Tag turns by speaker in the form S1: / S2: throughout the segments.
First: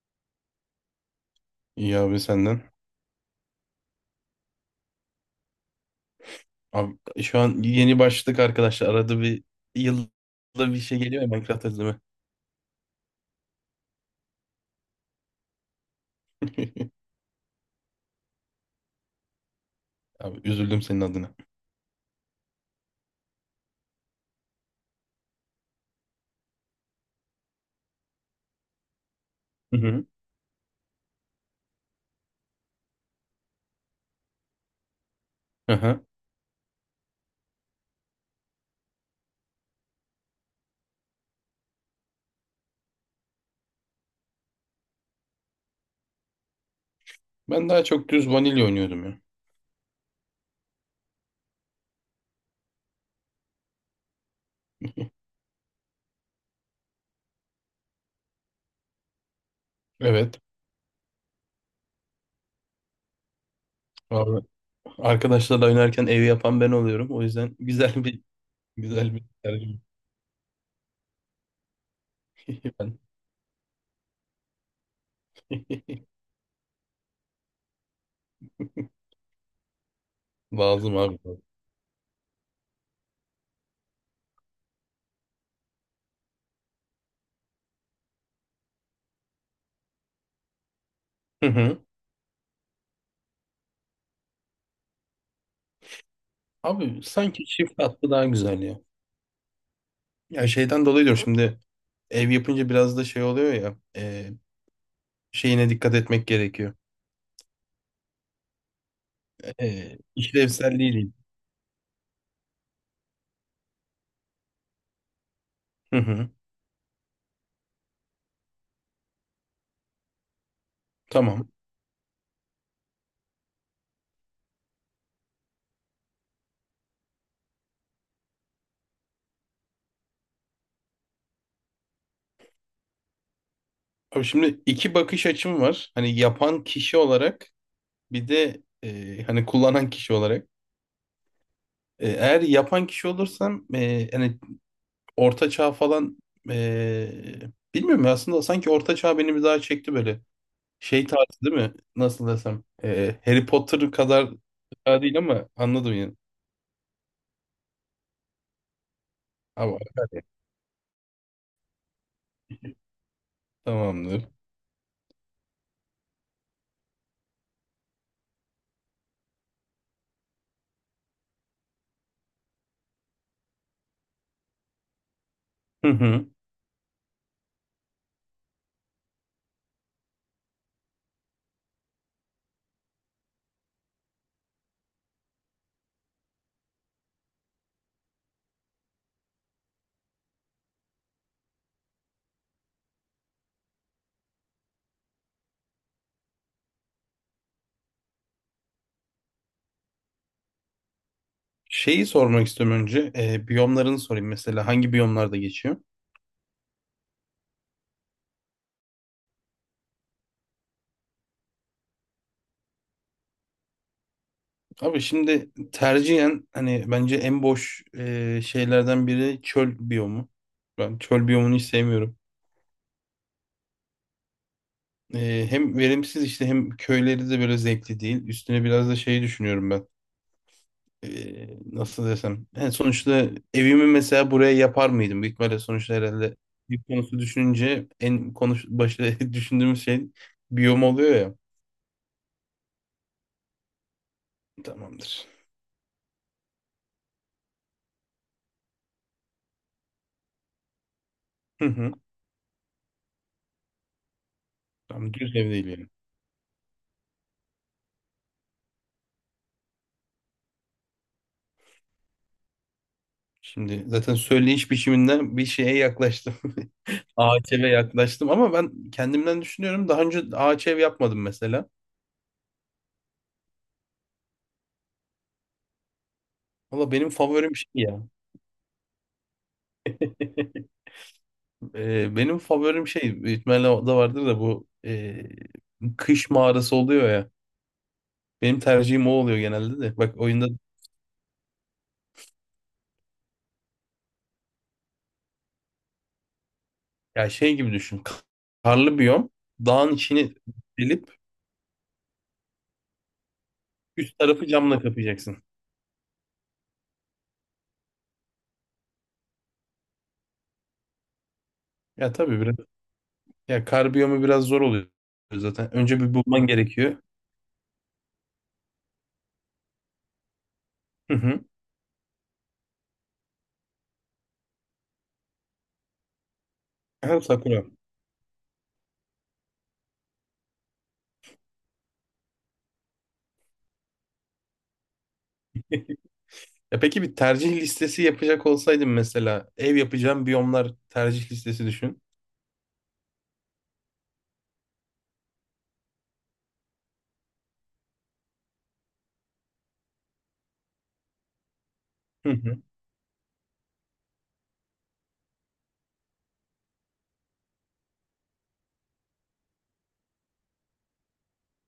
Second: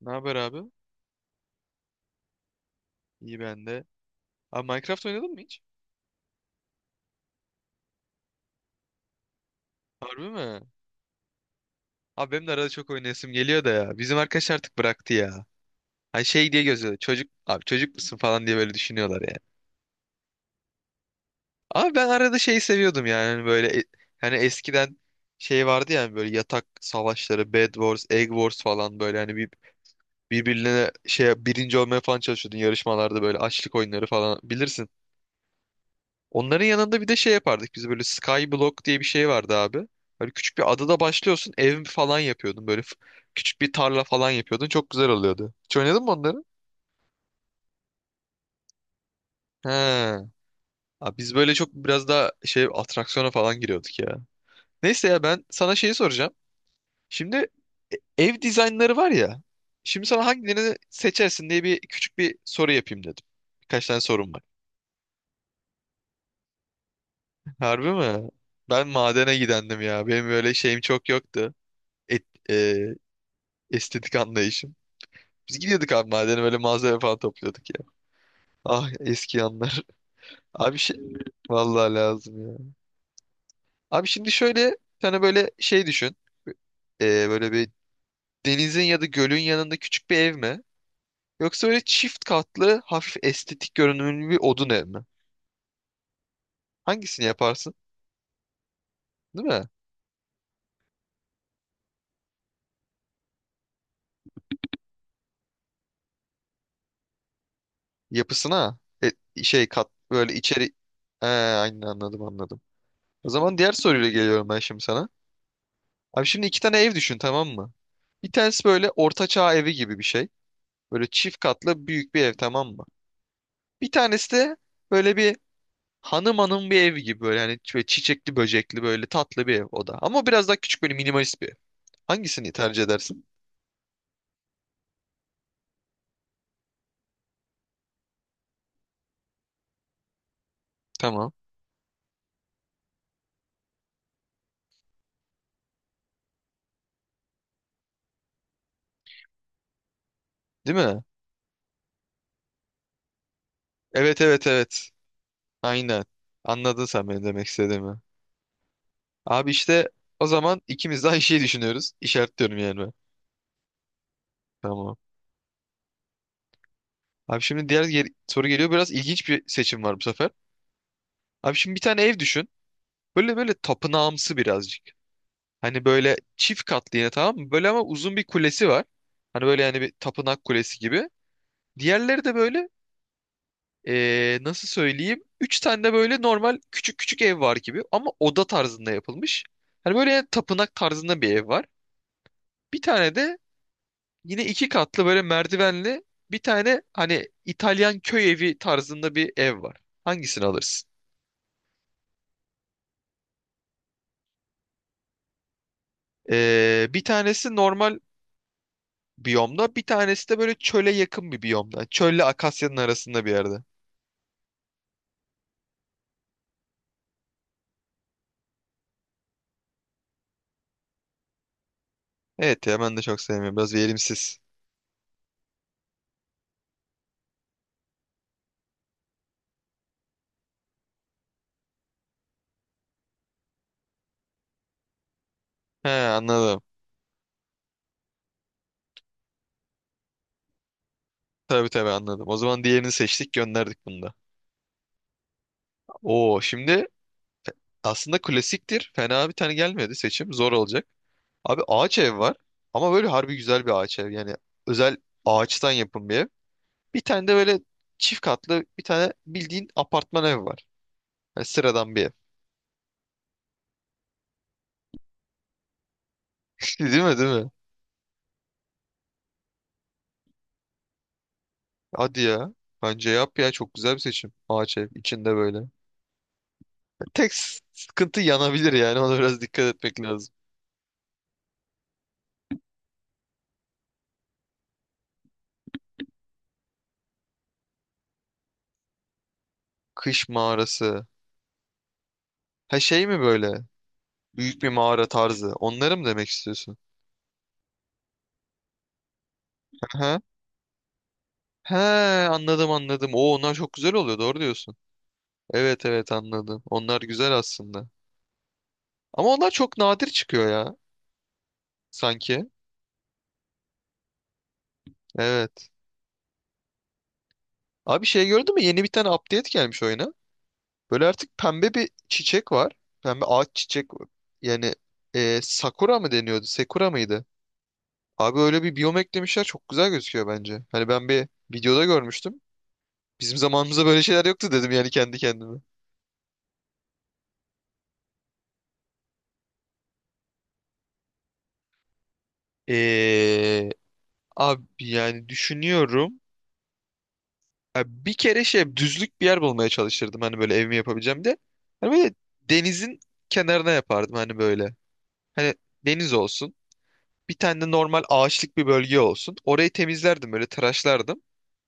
S1: Ne haber abi?
S2: İyi abi senden.
S1: İyi ben de. Abi Minecraft oynadın mı hiç?
S2: Abi, şu an yeni başladık arkadaşlar. Arada bir yılda
S1: Harbi mi?
S2: bir şey geliyor ya Minecraft özleme.
S1: Abi benim de arada çok oynayasım geliyor da ya. Bizim arkadaş artık bıraktı ya. Hani şey diye gözüyor. Çocuk abi çocuk musun falan diye böyle düşünüyorlar ya.
S2: Abi üzüldüm senin adına.
S1: Abi ben arada şeyi seviyordum yani hani böyle hani eskiden şey vardı yani böyle yatak savaşları, Bed Wars, Egg Wars falan böyle hani bir
S2: Hı hı.
S1: birbirine şey birinci olmaya falan çalışıyordun yarışmalarda böyle açlık oyunları falan bilirsin.
S2: Aha.
S1: Onların yanında bir de şey yapardık biz böyle Skyblock diye bir şey vardı abi. Böyle küçük bir adada başlıyorsun ev falan yapıyordun böyle küçük bir tarla falan yapıyordun çok güzel oluyordu. Hiç oynadın mı onları?
S2: Ben daha çok düz vanilya oynuyordum ya.
S1: He. Abi biz böyle çok biraz daha şey atraksiyona falan giriyorduk ya. Neyse ya ben sana şeyi soracağım. Şimdi e- ev dizaynları var ya. Şimdi sana
S2: Evet.
S1: hangilerini seçersin diye bir küçük bir soru yapayım dedim. Birkaç tane sorum
S2: Abi,
S1: var.
S2: arkadaşlarla oynarken evi yapan ben oluyorum. O yüzden
S1: Harbi mi? Ben
S2: güzel bir
S1: madene
S2: tercih.
S1: gidendim ya. Benim böyle şeyim çok yoktu. Et,
S2: Ben.
S1: estetik anlayışım. Biz gidiyorduk abi madene böyle malzeme falan topluyorduk ya. Ah eski anlar. Abi
S2: Lazım
S1: şey
S2: abi.
S1: vallahi lazım ya. Abi şimdi şöyle sana böyle şey düşün. Böyle bir denizin ya da gölün yanında küçük bir ev mi?
S2: Hı
S1: Yoksa
S2: hı.
S1: böyle çift katlı hafif estetik görünümlü bir odun ev mi?
S2: Abi
S1: Hangisini
S2: sanki
S1: yaparsın?
S2: çift katlı daha güzel ya.
S1: Değil mi?
S2: Ya şeyden dolayı diyorum şimdi ev yapınca biraz da şey oluyor ya. Şeyine dikkat etmek gerekiyor.
S1: Yapısına e, şey kat böyle içeri.
S2: İşlevselliği
S1: He, aynen anladım anladım. O zaman diğer soruyla geliyorum ben şimdi sana.
S2: Hı
S1: Abi
S2: hı.
S1: şimdi iki tane ev düşün tamam mı? Bir tanesi böyle ortaçağ evi gibi bir şey. Böyle çift
S2: Tamam.
S1: katlı büyük bir ev tamam mı? Bir tanesi de böyle bir hanım hanım bir ev gibi böyle hani böyle çiçekli böcekli böyle tatlı bir ev o da. Ama biraz daha küçük böyle minimalist bir ev. Hangisini tercih edersin?
S2: Abi şimdi iki bakış açım var. Hani yapan kişi olarak bir de hani kullanan kişi olarak.
S1: Tamam.
S2: Eğer yapan kişi olursam hani orta çağ falan, e, bilmiyorum ya aslında sanki orta çağ beni bir daha çekti böyle.
S1: Değil mi?
S2: Şey tarzı değil mi? Nasıl desem. Harry Potter
S1: Evet
S2: kadar
S1: evet evet.
S2: çağ değil ama anladım
S1: Aynen.
S2: yani.
S1: Anladın sen benim demek istediğimi. Abi
S2: Ama
S1: işte o zaman ikimiz de aynı şeyi düşünüyoruz. İşaretliyorum yani ben.
S2: tamamdır.
S1: Tamam. Abi şimdi diğer soru geliyor. Biraz ilginç bir seçim var bu sefer. Abi şimdi bir tane ev düşün. Böyle tapınağımsı birazcık. Hani
S2: Hı
S1: böyle
S2: hı.
S1: çift katlı yine tamam mı? Böyle ama uzun bir kulesi var. Hani böyle yani bir tapınak kulesi gibi. Diğerleri de böyle nasıl söyleyeyim? Üç tane de böyle normal küçük küçük ev var gibi ama oda tarzında yapılmış. Hani böyle tapınak tarzında bir ev var. Bir tane de yine iki katlı böyle merdivenli bir tane hani İtalyan köy evi tarzında bir ev var. Hangisini alırsın?
S2: Şeyi sormak istiyorum önce. Biyomlarını sorayım mesela. Hangi biyomlarda geçiyor?
S1: Bir tanesi normal biyomda. Bir tanesi de böyle çöle yakın bir biyomda. Çölle akasyanın arasında bir yerde.
S2: Abi şimdi tercihen hani bence en boş şeylerden biri çöl biyomu. Ben çöl biyomunu hiç sevmiyorum.
S1: Evet ya ben de çok sevmiyorum. Biraz verimsiz.
S2: Hem verimsiz işte hem köyleri de böyle zevkli değil. Üstüne biraz da şeyi düşünüyorum ben. Nasıl desem. Yani sonuçta evimi mesela buraya yapar mıydım? Büyük ihtimalle
S1: He
S2: sonuçta herhalde
S1: anladım.
S2: bir konusu düşününce en konuş başta düşündüğümüz şey biyom oluyor ya.
S1: Tabii tabii anladım. O zaman diğerini seçtik gönderdik bunu da.
S2: Tamamdır.
S1: Oo şimdi aslında klasiktir. Fena bir tane gelmedi seçim. Zor olacak. Abi
S2: Hı hı.
S1: ağaç ev var. Ama böyle harbi güzel bir ağaç ev. Yani özel
S2: Tamam, düz ev değil
S1: ağaçtan
S2: yani.
S1: yapım bir ev. Bir tane de böyle çift katlı bir tane bildiğin apartman ev var. Yani sıradan bir ev.
S2: Şimdi zaten söyleyiş biçiminden bir şeye yaklaştım.
S1: Değil mi değil mi?
S2: Ağaç eve yaklaştım ama ben kendimden düşünüyorum. Daha önce ağaç ev yapmadım mesela.
S1: Hadi ya. Bence yap ya çok güzel bir seçim. Ağaç ev içinde böyle.
S2: Valla benim
S1: Tek
S2: favorim şey ya.
S1: sıkıntı yanabilir yani ona biraz dikkat etmek lazım.
S2: Benim favorim şey büyük ihtimalle o da vardır da bu kış mağarası oluyor ya. Benim tercihim o oluyor genelde de. Bak
S1: Kış
S2: oyunda
S1: mağarası. Ha şey mi böyle? Büyük bir mağara tarzı. Onları mı demek istiyorsun?
S2: ya şey gibi düşün. Karlı biyom. Dağın
S1: Aha.
S2: içini delip
S1: He anladım anladım. Oo onlar çok güzel oluyor
S2: üst
S1: doğru
S2: tarafı
S1: diyorsun.
S2: camla kapayacaksın.
S1: Evet evet anladım. Onlar güzel aslında. Ama onlar çok nadir çıkıyor ya
S2: Ya tabii
S1: sanki.
S2: biraz ya kar biyomu biraz zor oluyor
S1: Evet.
S2: zaten. Önce bir bulman gerekiyor.
S1: Abi şey gördün mü? Yeni bir tane update gelmiş oyuna. Böyle
S2: Hı
S1: artık
S2: hı.
S1: pembe bir çiçek var. Pembe ağaç çiçek. Yani e, sakura mı deniyordu? Sekura
S2: Ha,
S1: mıydı?
S2: Sakura.
S1: Abi öyle bir biyom eklemişler çok güzel gözüküyor bence. Hani ben bir videoda görmüştüm. Bizim zamanımızda böyle şeyler yoktu dedim yani kendi kendime.
S2: E peki bir tercih listesi yapacak olsaydım mesela ev yapacağım biyomlar tercih listesi düşün.
S1: Ee, abi yani düşünüyorum. Ya bir kere şey düzlük bir yer bulmaya çalışırdım hani böyle evimi yapabileceğim de. Hani böyle
S2: Hı hı.
S1: denizin kenarına yapardım hani böyle. Hani deniz olsun. Bir tane de normal ağaçlık bir bölge olsun. Orayı temizlerdim böyle tıraşlardım.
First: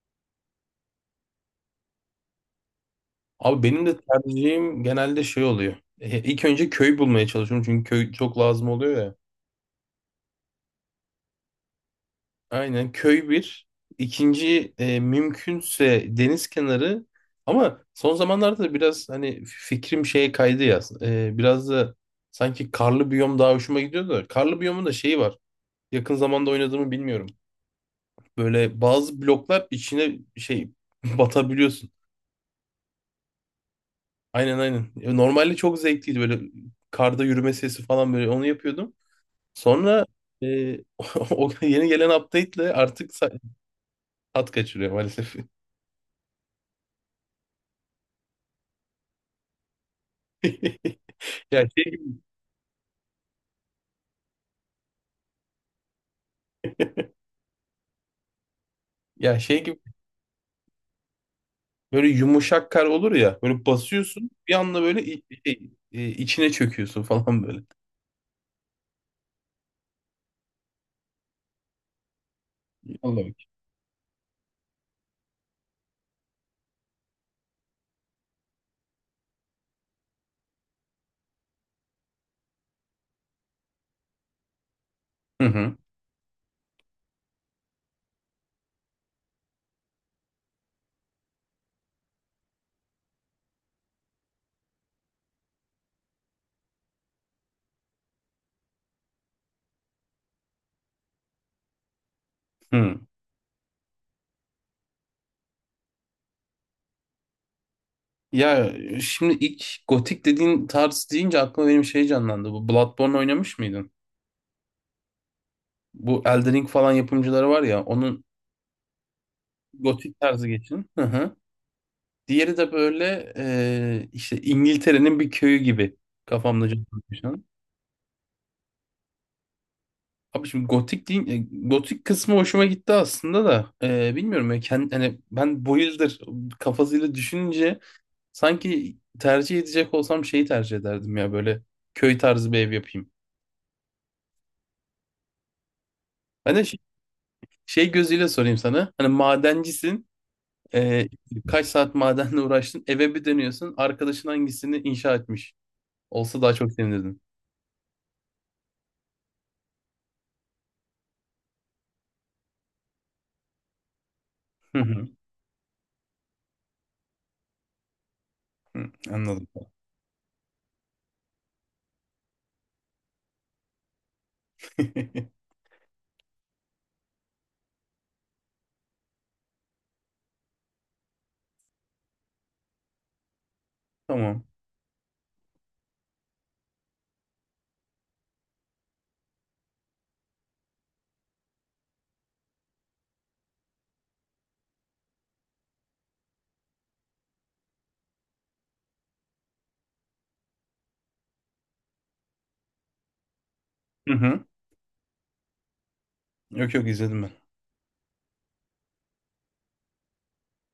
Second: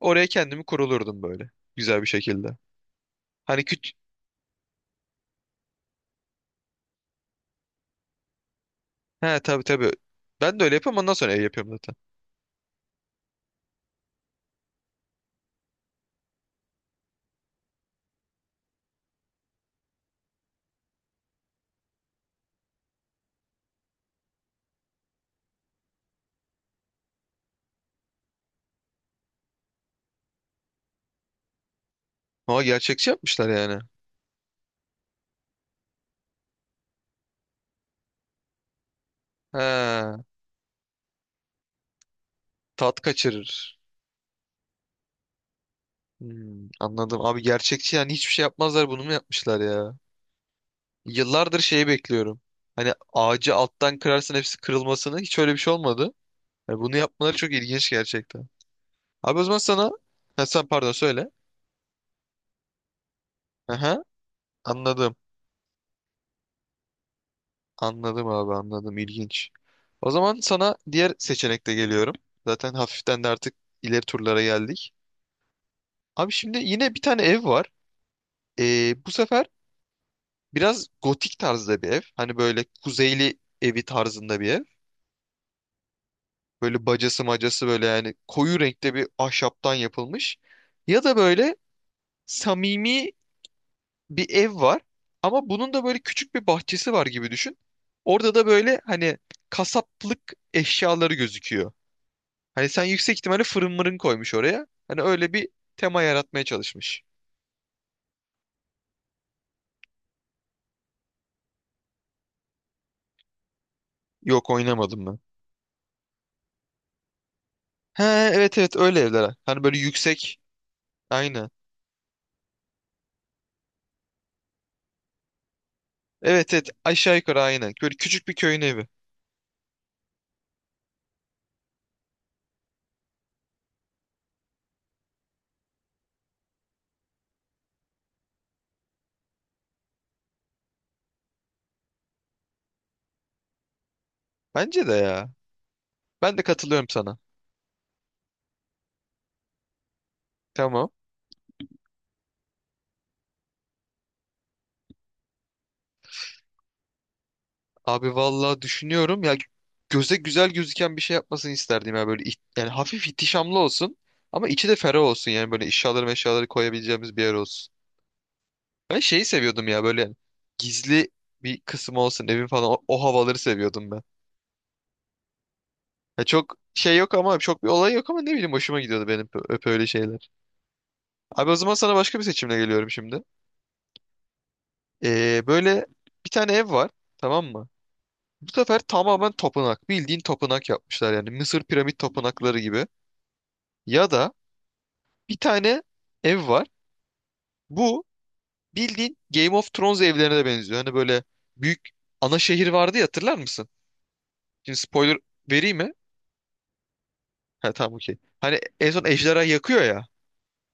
S1: Oraya kendimi kurulurdum böyle. Güzel bir şekilde.
S2: Abi
S1: Hani
S2: benim
S1: küt...
S2: de tercihim genelde şey oluyor. İlk önce köy bulmaya çalışıyorum çünkü köy çok lazım oluyor ya.
S1: He tabii tabii. Ben de öyle yapıyorum ondan sonra ev yapıyorum zaten.
S2: Aynen, köy bir. İkinci mümkünse deniz kenarı. Ama son zamanlarda da biraz hani fikrim şeye kaydı ya. Biraz da sanki karlı biyom daha hoşuma gidiyor da. Karlı biyomun da şeyi var. Yakın zamanda oynadığımı bilmiyorum. Böyle bazı bloklar içine şey batabiliyorsun.
S1: Ama gerçekçi yapmışlar yani.
S2: Aynen aynen. Normalde çok zevkliydi böyle karda yürüme sesi falan böyle onu yapıyordum. Sonra
S1: He
S2: e, o yeni gelen update'le
S1: tat
S2: artık
S1: kaçırır.
S2: tat kaçırıyor maalesef.
S1: Hmm, anladım. Abi gerçekçi yani hiçbir şey yapmazlar bunu mu yapmışlar ya? Yıllardır
S2: Ya şey
S1: şeyi
S2: gibi,
S1: bekliyorum. Hani ağacı alttan kırarsın hepsi kırılmasını. Hiç öyle bir şey olmadı. Yani bunu yapmaları çok ilginç gerçekten.
S2: ya
S1: Abi o zaman
S2: şey gibi
S1: sana... Ha, sen pardon söyle.
S2: böyle yumuşak kar olur ya böyle
S1: Aha,
S2: basıyorsun bir anda böyle
S1: anladım.
S2: içine çöküyorsun falan böyle.
S1: Anladım abi anladım. İlginç. O zaman sana diğer seçenekte geliyorum. Zaten hafiften de
S2: Allah'ım.
S1: artık ileri turlara geldik. Abi şimdi yine bir tane ev var. Bu sefer biraz gotik tarzda bir ev. Hani böyle kuzeyli evi tarzında bir ev.
S2: Hı hı.
S1: Böyle bacası macası böyle yani koyu renkte bir ahşaptan yapılmış. Ya da böyle samimi bir ev var. Ama bunun da böyle küçük bir bahçesi var gibi düşün. Orada da böyle hani kasaplık eşyaları gözüküyor. Hani sen
S2: Hı.
S1: yüksek ihtimalle fırın mırın koymuş oraya. Hani öyle bir tema yaratmaya çalışmış.
S2: Ya şimdi ilk gotik dediğin tarz deyince aklıma benim şey canlandı. Bu Bloodborne oynamış mıydın?
S1: Yok oynamadım ben.
S2: Bu Elden Ring falan yapımcıları var ya onun
S1: Ha evet evet öyle evler. Hani böyle
S2: gotik
S1: yüksek.
S2: tarzı geçin. Hı hı.
S1: Aynen.
S2: Diğeri de böyle işte İngiltere'nin bir köyü gibi
S1: Evet
S2: kafamda
S1: evet aşağı yukarı
S2: canlanmışan.
S1: aynen. Böyle küçük bir köyün evi.
S2: Abi şimdi gotik değil, gotik kısmı hoşuma gitti aslında da bilmiyorum ya hani ben bu yıldır kafasıyla düşününce sanki tercih edecek olsam şeyi tercih ederdim ya böyle köy tarzı bir ev yapayım.
S1: Bence de ya. Ben de
S2: Ben de şey,
S1: katılıyorum sana.
S2: şey gözüyle sorayım sana hani madencisin.
S1: Tamam.
S2: Ee, kaç saat madenle uğraştın? Eve bir dönüyorsun. Arkadaşın hangisini inşa etmiş? Olsa daha çok sevinirdin.
S1: Abi vallahi düşünüyorum ya göze güzel gözüken bir şey yapmasını isterdim ya böyle yani hafif ihtişamlı olsun ama içi de
S2: Hı
S1: ferah
S2: hı.
S1: olsun yani böyle eşyaları meşyaları koyabileceğimiz bir yer olsun.
S2: Hı,
S1: Ben şeyi
S2: anladım.
S1: seviyordum ya böyle gizli bir kısım olsun evin falan o havaları seviyordum ben. Ya çok şey yok ama çok bir olay yok ama ne bileyim hoşuma gidiyordu benim ö- öp öyle şeyler. Abi o zaman sana başka bir seçimle geliyorum şimdi.
S2: Tamam.
S1: Böyle bir tane ev var tamam mı? Bu sefer tamamen tapınak bildiğin tapınak yapmışlar yani Mısır piramit tapınakları gibi. Ya da bir tane ev var bu bildiğin Game of Thrones evlerine de benziyor. Hani böyle büyük ana şehir vardı ya hatırlar mısın?
S2: Hı hı.
S1: Şimdi spoiler vereyim mi?
S2: Yok yok, izledim ben.
S1: Ha tamam okey. Hani en son ejderha yakıyor ya.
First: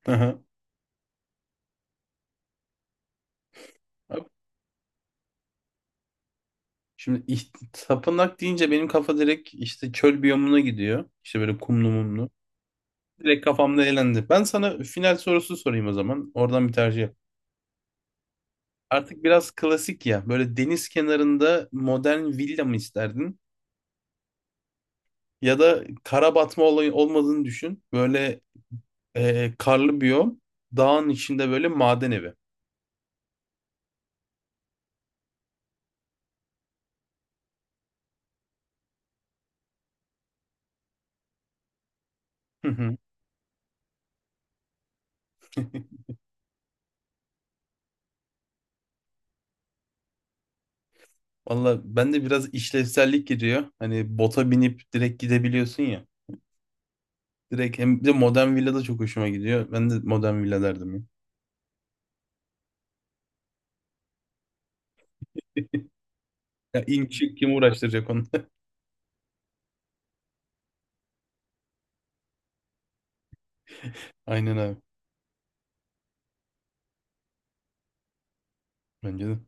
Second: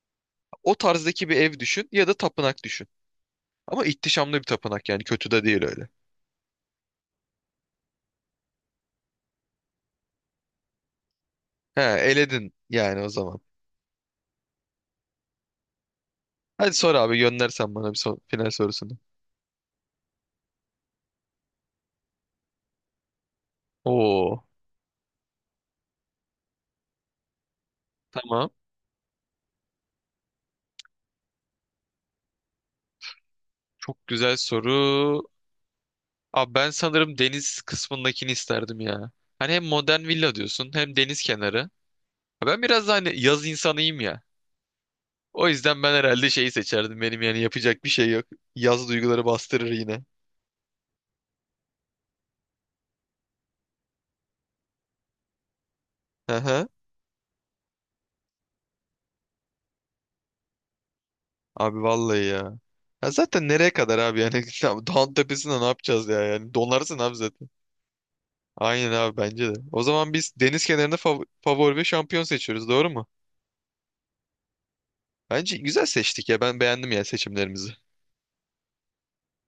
S2: Hı hı.
S1: O tarzdaki bir ev düşün ya da tapınak düşün. Ama
S2: Hop.
S1: ihtişamlı bir tapınak yani kötü de değil öyle.
S2: Şimdi tapınak deyince benim kafa direkt işte çöl biyomuna gidiyor. İşte böyle
S1: He
S2: kumlu mumlu.
S1: eledin yani o zaman.
S2: Direkt kafamda elendi. Ben sana final sorusu sorayım o zaman. Oradan bir
S1: Hadi sor
S2: tercih yap.
S1: abi göndersen bana bir son, final sorusunu.
S2: Artık biraz klasik ya. Böyle deniz kenarında modern villa mı isterdin?
S1: Oo
S2: Ya da kara batma olayı olmadığını düşün. Böyle
S1: tamam.
S2: Karlı biyom, dağın içinde böyle maden evi.
S1: Çok güzel soru. Abi ben sanırım deniz kısmındakini isterdim ya. Hani hem modern villa diyorsun hem deniz kenarı. Ben
S2: Hı
S1: biraz da
S2: hı.
S1: hani yaz insanıyım ya. O yüzden ben herhalde şeyi seçerdim. Benim yani yapacak bir şey yok. Yaz duyguları bastırır yine.
S2: Valla ben de biraz işlevsellik giriyor. Hani bota binip direkt gidebiliyorsun ya.
S1: Hı hı.
S2: Direkt hem bir de modern villa da çok hoşuma gidiyor. Ben de modern villa derdim ya.
S1: Abi vallahi ya. Ya zaten nereye kadar abi yani tamam, dağın tepesinde ne yapacağız ya yani
S2: Ya
S1: donarsın
S2: in
S1: abi
S2: çık
S1: zaten.
S2: kim uğraştıracak onu?
S1: Aynen abi bence de. O zaman biz deniz kenarında favori ve şampiyon seçiyoruz doğru mu?
S2: Aynen abi.
S1: Bence güzel seçtik ya ben beğendim ya seçimlerimizi.
S2: Bence de.